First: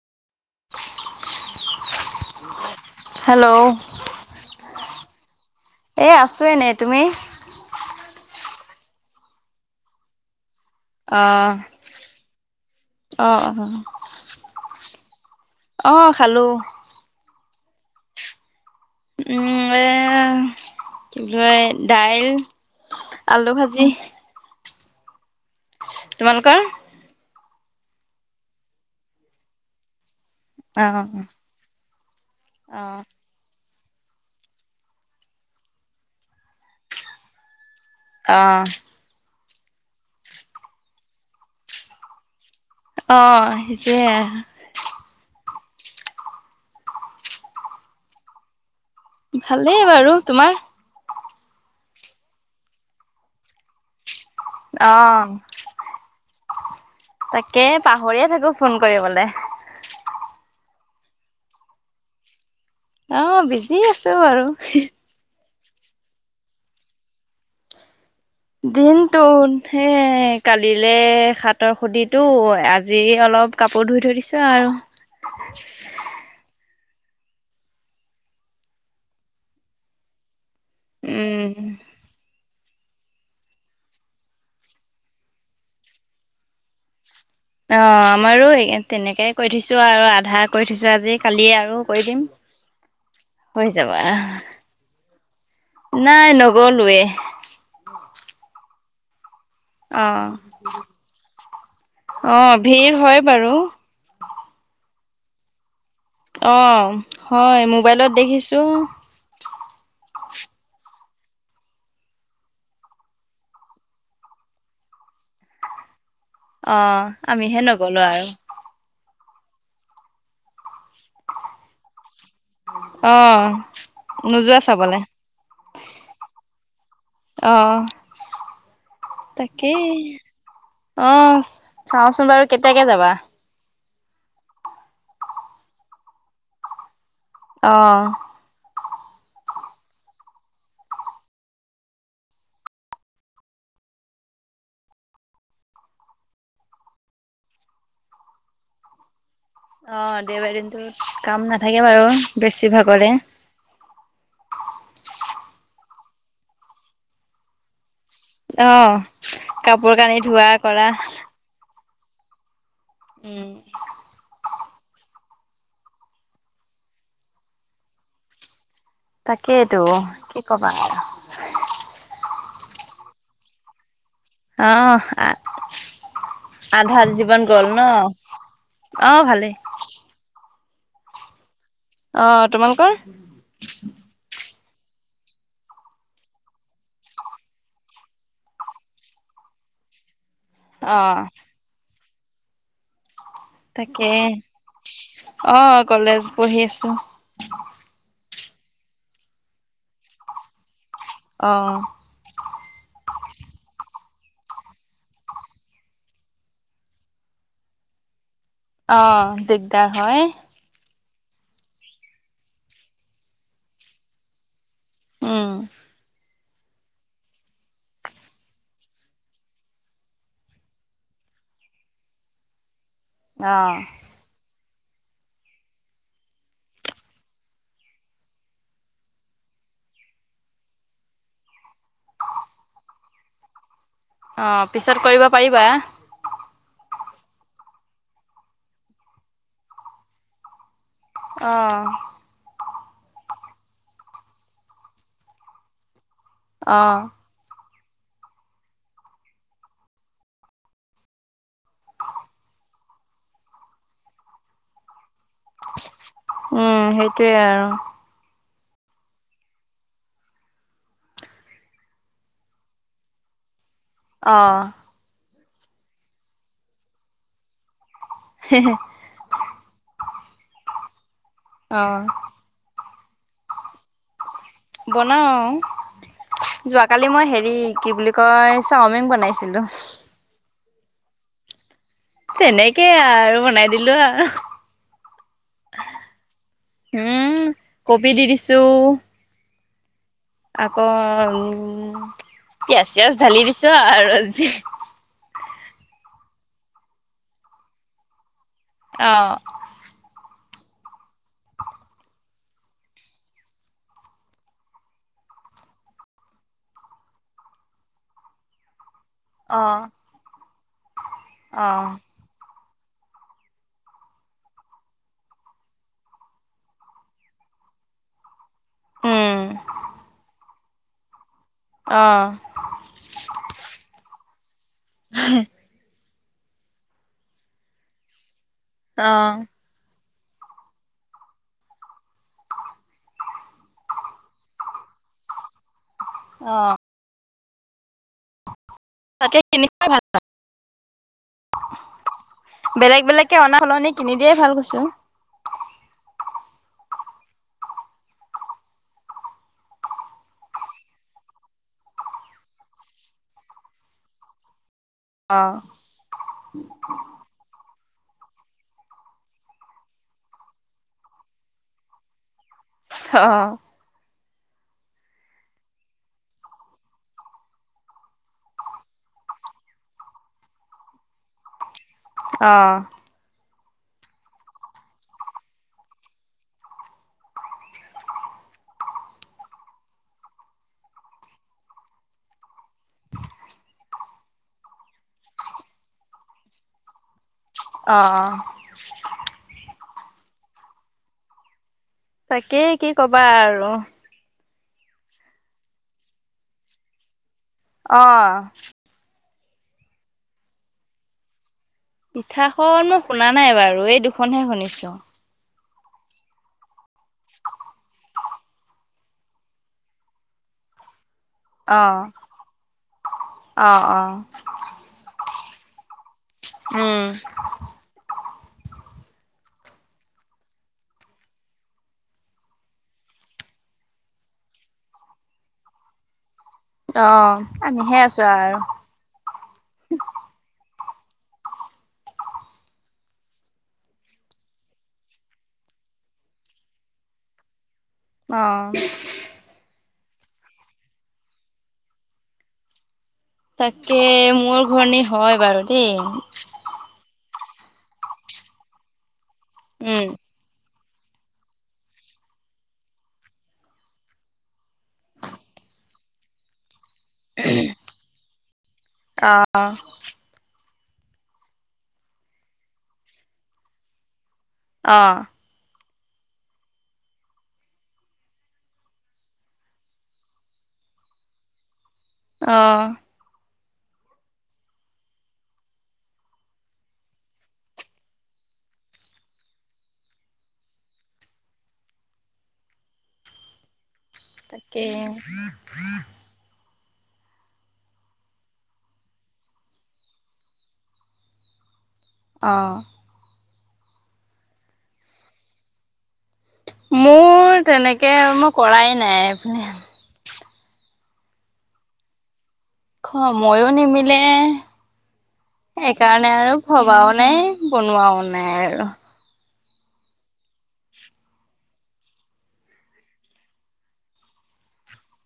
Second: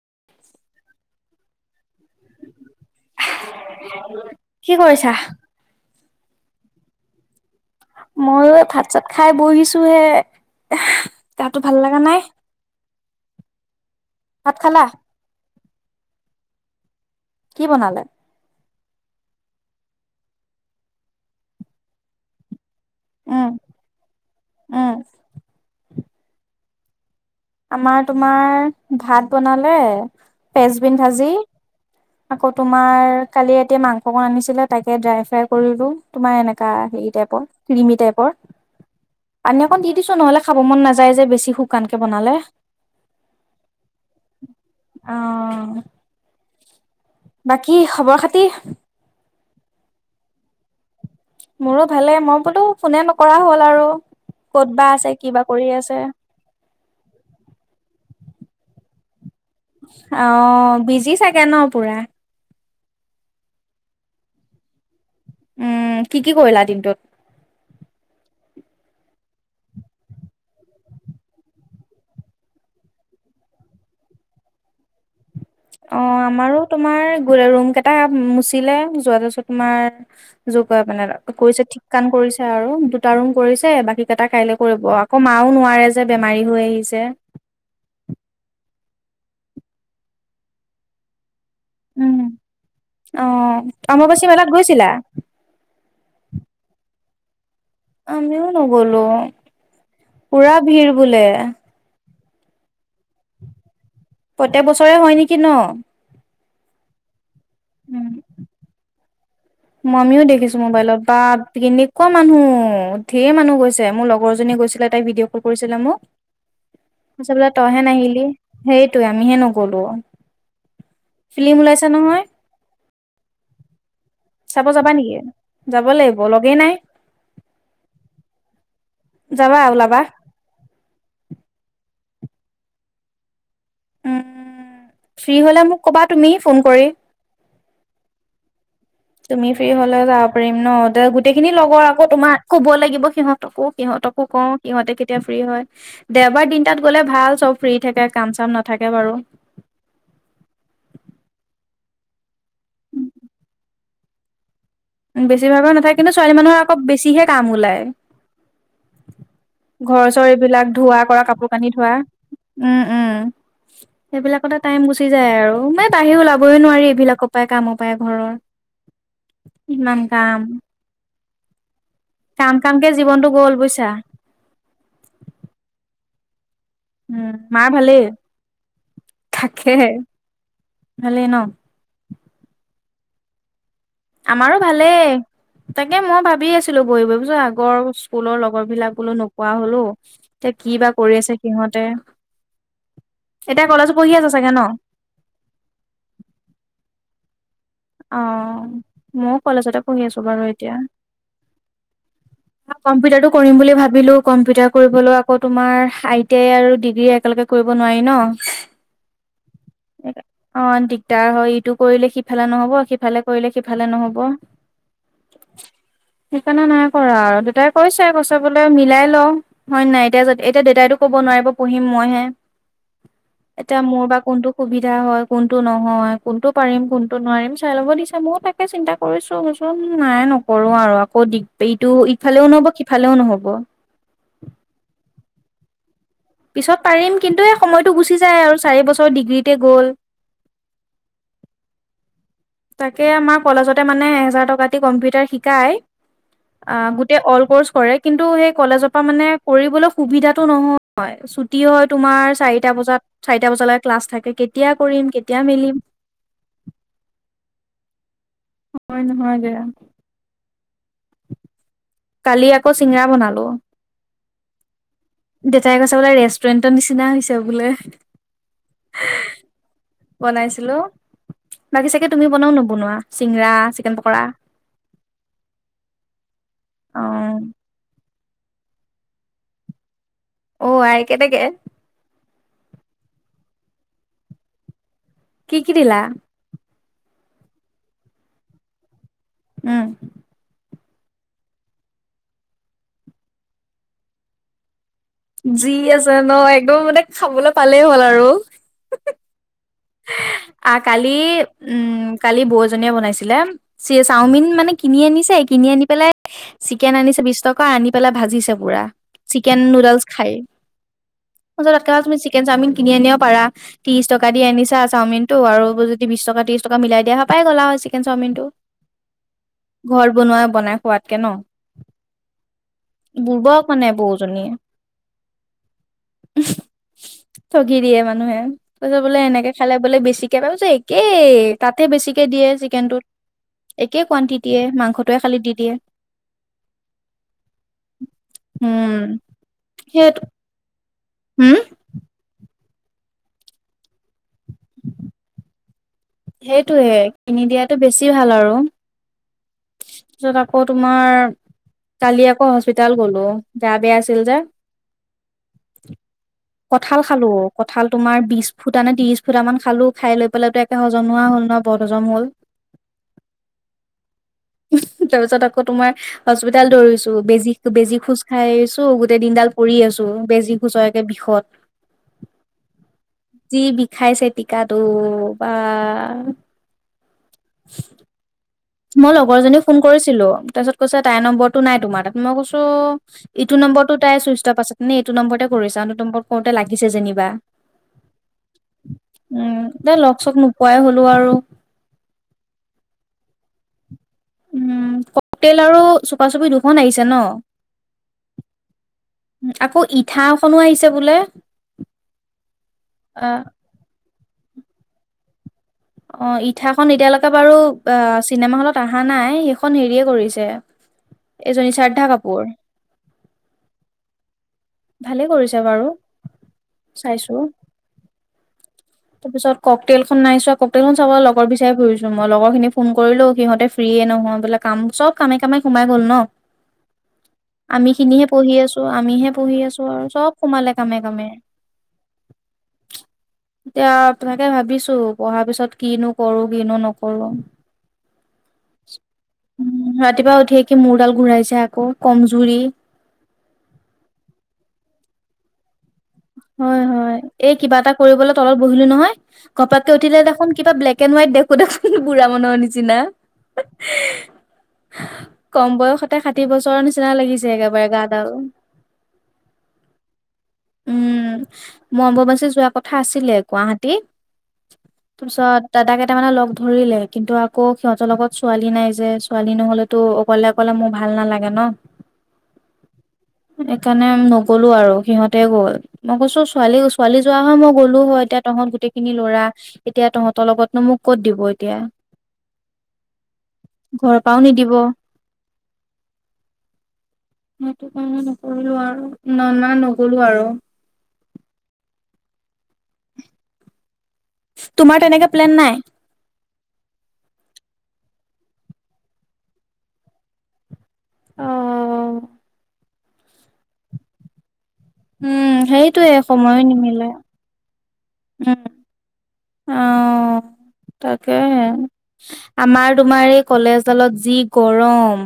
[inaudible] Hello [unintelligible] এ আছো এনেই। তুমি? ময়ো ভাত চাত খাই বহিছো হে। অ গাটো ভাল লগা নাই। অ ভাত খালা? অঁ খালো। কি বনালে? উম এ কি বুলি কয় দাইল উম, আলু ভাজি উম। তোমালোকৰ? আমাৰ তোমাৰ ভাত বনালে। অ পেচবিন ভাজি আকৌ অ তোমাৰ কালি তেতিয়া মাংস অকন আনিছিলে তাকে ড্ৰাই ফ্ৰাই কৰিলো। তোমাৰ এনেকা হেৰি টাইপত ক্ৰিমি টাইপৰ। পানী অকণ দি দিছো নহলে খাব মন নাযায় যে বেছি শুকানকে বনালে। অ সেইটোৱে। [unintelligible] বাকী খবৰ খাতি? ভালেই বাৰু। তোমাৰ? মোৰো ভালে। মই বোলো ফোনে নকৰা হ'ল আৰু। ক'ত বা অ আছে কিবা কৰি আছে। তাকে পাহৰিয়ে থাক কো ফোন কৰিবলে। অ বিজি চাগে ন পুৰা? অ বিজি আছো বাৰু। উম কি-কি কৰিলা দিনটোত? দিনটোত সেই কালিলে সাতৰ সুদিতো আজি অলপ অলপ কাপোৰ ধুই থৈ দিছো আৰু। অ আমাৰো তোমাৰ গ ৰুম কেইটা মুচিলে যোৱা যছত তোমাৰ যোৰ কে পিনে কৰিছে উম ঠিক কান কৰিছে আৰু। দুটা ৰুম কৰিছে। বাকী কেইটা কাইলৈ কৰিব। আকৌ মাও নোৱাৰে যে বেমাৰী হৈ আহিছে। অ আমাৰো তেনেকে কৰি থৈছো আৰু আধা কৰি থৈছো আজি। কালিয়ে আৰু কৰি উম। দিম, অ', হৈ যাব। অম্বুবাচী মেলাত গৈছিলা? নাই নগলোৱে। আমিও নগলো। অ পুৰা ভিৰ বোলে। অ ভিৰ হয় বাৰু। প্ৰত্যেক বছৰে হয় নেকি ন? অ, হয় উম মোবাইলত দেখিছো। মই আমিও দেখিছো মোবাইলত বাপ কেনেকোৱা মানুহ, ধেৰ মানুহ গৈছে মোৰ লগৰ জনী গৈছিলে ভিডিঅ বোৰ কৰিছিল মুক, অ তাৰপিছত বোলে আমিহে তইহে নগলো আৰু নাহিলি সেইটোৱে আমিহে নগলো। ফিলি্ম ওলাইছে নহয় আহ চাব যাবা নেকি যাব লাগিব লগেই নাই আহ যাবা তাকেই ওলাবা আহ। চাওঁচোন বাৰু কেতিয়াকে যাবা? উ ফ্ৰী হলে মোক ক'বা তুমি ফোন কৰি আহ তুমি ফ্ৰী হলে যাব পাৰিম ন দে গোটেই খিনি লগৰ আকৌ তোমাৰ ক'ব লাগিব সিহঁত আকো সিহঁত সিহঁতকো কওঁ সিহঁতে কেতিয়া ফ্ৰী হয়। দেওবাৰ দিনটাত গ'লে ভাল চব ফ্ৰী থাকে কাম চাম নাথাকে বাৰ আৰু অ দেবাৰদিনতো কাম নাথাকে বাৰু বেছিভাগৰে বেছিভাগৰ নাথাকে কিন্তু ছোৱালী মানুহৰ আকৌ বেছিহে কাম ওলায়। অ কাপোৰ ঘৰ কানি চৰ ধোৱা এইবিলাক ধোৱা কৰা কাপোৰ কানি ধোৱা উম উম সেইবিলাকতে। টাইম গুচি যায় আৰু মানে বাহিৰ ওলাবই নোৱাৰি এইবিলাকৰ পায় কামৰ পায় ঘৰৰ তাকেইতটো ইমান কাম কি কবা কাম কাম কে জীৱনতটো গ'ল বুইছা অ আহ আধাৰ উম জীৱন মাৰ গল ন। ভালেই। অ ভালে। ভাল ন আহ তোমালোকৰ মাৰো ভালেই তাকে মই ভাবি আছিলো বহি বহি বুছো আগৰ স্কুলৰ লগৰ বিলাক বোলো নোপোৱা হলো। [unintelligible] এতিয়া কি বা অহ কৰি আছে সিহঁতে এতিয়া কলেজত তাকে পঢ়ি আছা চাগে ন আহ কলেজ পঢ়ি আছো অ ময়ো কলেজতে পঢ়ি আছো বাৰু এতিয়া অহ কম্পিউটাৰটো কৰিম বুলি ভাবিলো কম্পিউটাৰ কৰিবলৈ আকৌ তোমাৰ আই টি আই আৰু ডিগ্ৰী একেলগে কৰিব নোৱাৰি ন। অ দিগদাৰ হয়। তাৰ হয় ইটো কৰিলে সিফালে নহব সিফালে কৰিলে সিফালে নহব উম, [inaudible] সেইকাৰণে নাই কৰা আৰু দেউতাই কৈছে গ বোলে মিলাই ল। হয় নাই এতিয়া এতিয়া দেউতাইতো ক'ব নি ন পঢিম মই হে অহ এতিয়া মোৰ বা কোনটো সুবিধা হয়, কোনটো নহয়, কোনটো পাৰিম, কোনটো নোৱাৰিম। চাই লব দিছে মইও তাকে চিন্তা কৰিছোচোন নাই নকৰো আৰু আকৌ এইটো ইফালেও ন [unintelligible] সিফালেও নহ'ব অ পিছত কৰিব পাৰিবা পিছত পাৰিম কিন্তু এই সময়তটো গুচি যায় আৰু চাৰি বছৰ ডিগ্ৰীতে গ'ল আহ তাকে আমাৰ কলেজতে মানে এহেজাৰ টকা দি কম্পিউটাৰ শিকায় অ অহ, গোটেই অল কৰ্চ কৰে কিন্তু সেই কলেজৰ পৰা মানে কৰিবলৈ সুবিধাটো নহয়। ছুটি হয় তোমাৰ চাৰিটা বজাত চাৰিটা বজালৈ ক্লাছ থাক কেতিয়া কৰিম কেতিয়া মেলিম উম সেইটোয়ে আৰু নহয় নহয় দিয়া। কালি আকৌ চিঙৰা বনালো আহ দেউতাই কৈছে বোলে ৰেষ্টুৰেণ্টৰ নিচিনা হৈছে বোলে। [unintelligible] বনাইছিলো। বাকী অহ চাগে তুমি বনাও নবনোৱা চিংৰা, চিকেন পকৰা। অ', কালি মই অ', হেৰি কি বুলি কয় চাওমিন বনাইছিলো। অ', আই কেনেকে? তেনেকেই আৰু বনাই দিলো আৰু কি কি দিলা? উম, কবি দি দিছো উম আকৌ উম পিয়াজ -চিয়াজ ঢালি দিছো আৰু যি আছে ন' একদম মানে খাবলৈ পালেই হ'ল আৰু অহ। [unintelligible] আ, কালি উম কালি বৌএজনীয়ে বনাইছিলে চাওমিন মানে কিনি আনিছে কিনি আনি পেলাই চিকেন আনিছে বিচ টকা আনি পেলাই ভাজিছে পুৰা। চিকেন অ -নুডেলছ খাই। [unintelligible] তুমি চিকেন চাওমিন কিনি আনিব পাৰা ত্ৰিশ টকা দি আনিছ [unintelligible] চাওমিনটো আৰু যদি বিছ টকা- ত্ৰিছ টকা মিলাই দিয়া হয় পাই গ'লা হয় চিকেন চাওমিনটো। উম ঘৰত বনোৱাই বনাই খোৱাতকে ন', অ বোৰ্বক মানে বৌজনীয়ে [unintelligible] ঠগি দিয়ে মানুহে তাৰপিছত অ বোলে এনেকে খালে বোলে বেছিকে [unintelligible] একেই তাতে বেছিকে দিয়ে চিকেনটোত। একে কোৱানটিটেয়ে মাংসটোৱে খালি দি দিয়ে। অহ উম, তাকে কিনি খাই ভাল সেয়েটো হম বেলেগ -বেলেগকে অনা সলনি কিনি দিয়ে ভাল কৈছো। সেইটোহে কিনি দিয়াতো বেছি ভাল আৰু। পিছত আকৌ তোমাৰ কালি আকৌ হস্পিতাল গ'লো গা বেয়া আছিল যে। অ [inaudible] কঠাল খালো, কত কঁঠাল তোমাৰ বিছ ফুটা নে ত্ৰিশ ফুটামান খালো, খাই লৈ পেলাইতো একে হজম নোহোৱা হ'ল নহ‌য় বদ হজম হ'ল। অহ [unintelligible] তাৰ পিছত আকৌ তোমাৰ হস্পিতাল দৌৰিছো বেজি -বেজি খোচ খাই আহিছো। গোটেই দিনডাল পৰি আছো বেজী খোচয়কে বিষত। অহ যি বিষাইছে টিকাটো। বা মই লগৰ জনী ফোন কৰিছিলো তাৰপিছত কৈছে তাইৰ নম্বৰটো নাই তোমাৰ তাত মই কৈছো ত' ইটো নম্বৰতটো তাই চুইচ টফ আছে নে এইটো নম্বৰতে কৰি চাওঁ, এইটো নম্বৰত কওঁতে লাগিছে যেনিবা। অহ দা লগ- চগ নোপোৱাই হলো আৰু তাকে কি কবা আৰু। উম, ক'কতেল আৰু চুপা -চুপি দুখন আহিছে ন'? অহ আকৌ ইঠাখনো আহিছে বোলে? ইঠাখন মই শুনা অ নাই বাৰু এই দুখনহে শুনিছো। অহ, ইঠাখন এতিয়ালৈকে বাৰু বা চিনেমা হলত আহা নাই সেইখন হেৰিয়ে কৰিছে এইজনী শ্ৰদ্ধা কাপুৰ। অহ- অহ। ভালে কৰিছে বাৰু! উম চাইছোঁ। তাৰ পিছত, ককতেলখন নাই চোৱা। কক তেলখন চাব লগৰ বিচাৰি ফুৰিছোঁ মই, লগৰ খিনি ফোন কৰিলোঁ। সিহঁতে ফ্ৰী নিদিয়ে নহয় বোলে। কাম চব কামে, কামে সোমাই গ'ল ন'। অ আমি আমিহে আছো খিনিহে পঢ়ি আৰু আছোঁ। আমিহে পঢ়ি আছোঁ আৰু চব সোমালে। কামে, কামে। এতিয়া তাকে ভাবিছোঁ! পঢ়াৰ পিছত কিনো কৰোঁ কিনো নকৰোঁ। অ'! ৰাতিপুৱা উঠি কি! মূৰডাল ঘূৰাইছে আকৌ কমজুৰি। তাকে, মূৰঘৰনি হয় বাৰু হয় হয় দেই। এই কিবা এটা কৰিবলৈ তলত বহিলোঁ নহয়, ঘপককে উম উঠিলে দেখোন কিবা ব্লেক ব্লেক এণ্ড হোৱাইট দেখোঁ দেখোন বুঢ়া মানুহৰ নিচিনা। কম বয়সতে ষাঠি বছৰ নিচি নিচিনা লাগিছে একেবাৰে গা ডাল। অ', উম! মই অম্বুবাচী যোৱা কথা আছিলে গুৱাহাটী। অ', তাৰপাছত- দাদাক কেইটামানে লগ ধৰিলে। কিন্তু, আকৌ সিহঁতৰ লগত ছোৱালী নাই যে, ছোৱালী নহ'লেতো অকলে, অকলে মোৰ ভাল নালাগে ন'। অ'! সেইকাৰণে, নগ'লো আৰু সিহঁত তেঁও গ'ল। মই কৈছো, ছোৱালী, ছোৱালী যোৱা হৈ মই গ'লো হয়। এতিয়া তহঁত গোটেই খিনি ল'ৰা। এতিয়া তহঁত সিহঁতৰ লগতনো মোক ক'ত দিব এতিয়া। ঘৰৰ পৰাও নিদিব। তাকে [unintelligible] সেইটোকাৰণে, নকৰিলোঁ আৰু না নগ'লো আৰু। অ'! তোমাৰ তেনেকে প্লেন নাই? মোৰ তেনেকে আৰু মই কৰাই নাই। অঁ! সময়ো নিমিলে। উম, সেইটোয়ে সেইকাৰণে আৰু সময় নিমিলে ভবাওঁ নাই। বনোৱাও নাই আৰু। অঁ! তাকে, আমাৰ তোমাৰ, এই কলেজডালত যি গৰম।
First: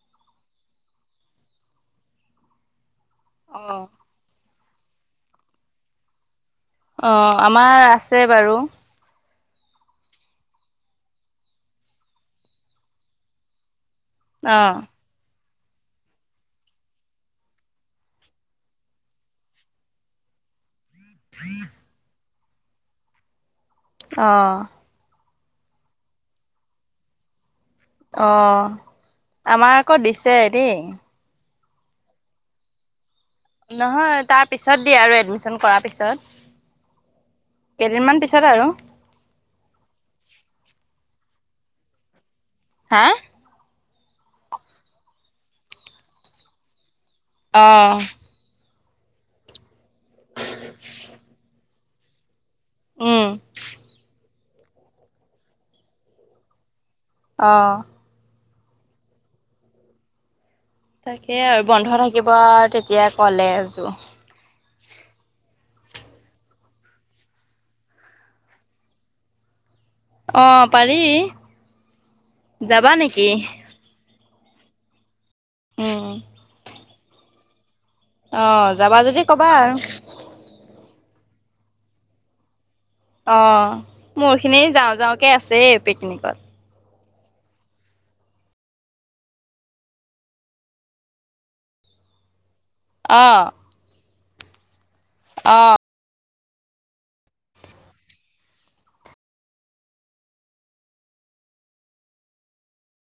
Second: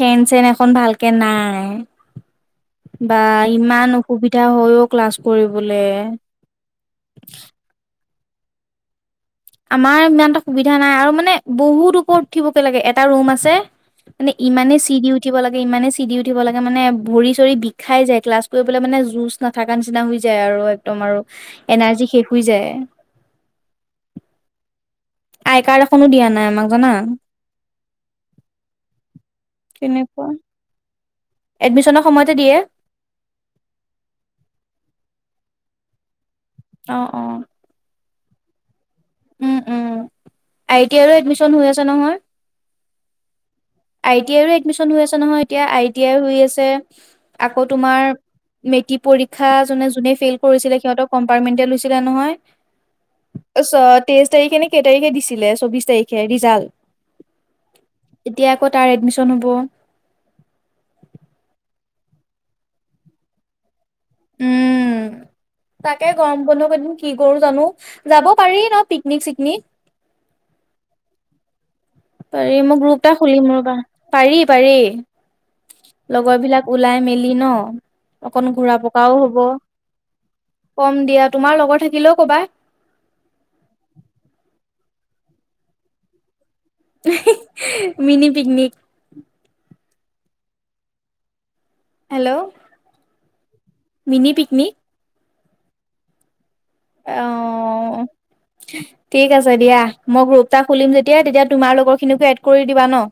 ফেন চেন এখন ভালকে নাই। বা! অ', ইমান অসুবিধা হয় অ'! ক্লাছ কৰিবলে। অ'! আমাৰ আছে বাৰু। আমাৰ ইমান এটা সুবিধা নাই আৰু মানে, বহুত ওপৰত উঠিবগে লাগে। এটা ৰুম আছে মানে, অ', ইমানে চিৰি উঠিব লাগে। ইমানে চিৰি উঠিব লাগে মানে, ভৰি চৰি বিষাই যায়। ক্লাছ কৰিবলে মানে, জ'চ নাথাকা নিচিনা হৈ যায় আৰু। তোমাৰো? এনাৰ্জি শেষ হৈ যায়। অ'! আই কাৰ্ড এখনো দিয়া নাই আমাক জানা। অ'! আমাৰ আকৌ দিছে দেই। এডমিছনৰ সময়তে দিয়ে? নহয়। তাৰ পিছত দিয়ে আৰু এডমিছন কৰাৰ পিছত। অ'! অ'! এদিনমান পিছত আৰু। উম! উম! আই টি আই ৰো এডমিছন হৈ আছে নহয়। হা! আই টি আইৰো এডমিছন হৈ আছে নহয়। এতিয়া, আই টি আই হৈ আছে। আকৌ, অ', তোমাৰ মেট্ৰিক পৰীক্ষা যোনে যোনে ফেইল কৰিছিলে, সিহঁত কম্পাৰ্টমেন্টেল লৈছিলে নহয়। উম, তেইশ তাৰিখে নে কেই তাৰিখে দিছিলে চৌবিশ তাৰিখে ৰিজাল্ট অহঁ এতিয়া আকৌ তাৰ এডমিশ্যন হ'ব তাকে আৰু বন্ধ থাকিব তেতিয়া ক'লে এযোৰ উম। তাকে গৰম বন্ধ কি কৰো জানোঁ যাব পাৰি নহঁ পিকনিক চিকনিক আহ পাৰি পাৰি মই যাবা গ্ৰুপ এটা নেকি? খুলিম ৰবা পাৰি পাৰি উম, লগৰ বিলাক ওলাই মেলি ন অকন অ', ঘূৰা যাবা যদি পকাও হ'ব ক'বা আৰু কম দিয়া তোমাৰ লগৰ থাকিলেও ক'বা। অ মোৰ খিনি যাওঁ যাওঁকে আছে পিকনিকত মিনি পিকনিক হেল্ল' অহঁ। মিনি পিকনিক অহঁ। অহঁ। ঠিক আছে দিয়া মই গ্ৰুপটা খুলিম যেতিয়াাই তেতিয়া তোমাৰ লগৰ খিনিকো এড কৰি দিবা ন [inaudible]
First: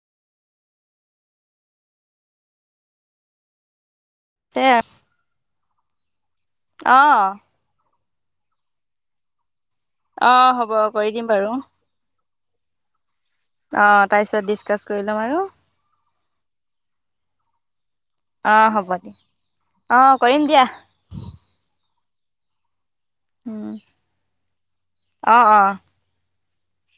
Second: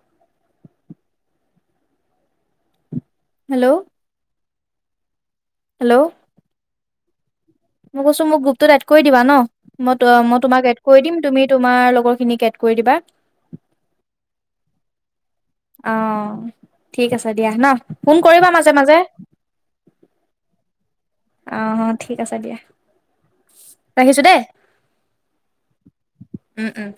হেল্ল' তেয় [unintelligible] হেল্ল' আহ মই কৈছো মোক গ্ৰুপত এড কৰি দিবা নহঁ মই মই অ', তোমাক হ'ব এড কৰি দিম তুমি বাৰু তোমাৰ লগৰ খিনিক এড কৰি দিবা অ তাৰ পিছত ডিচকাচ কৰি ল'ম আৰু অহঁ ঠিক আছে দিয়া নহঁ ফোন কৰিবা অ', মাজে হ'ব মাজে দিয়া অ', কৰিম দিয়া আহ ঠিক আছে দিয়া উম ৰাখিছো দেই অহঁ অহঁ উম উম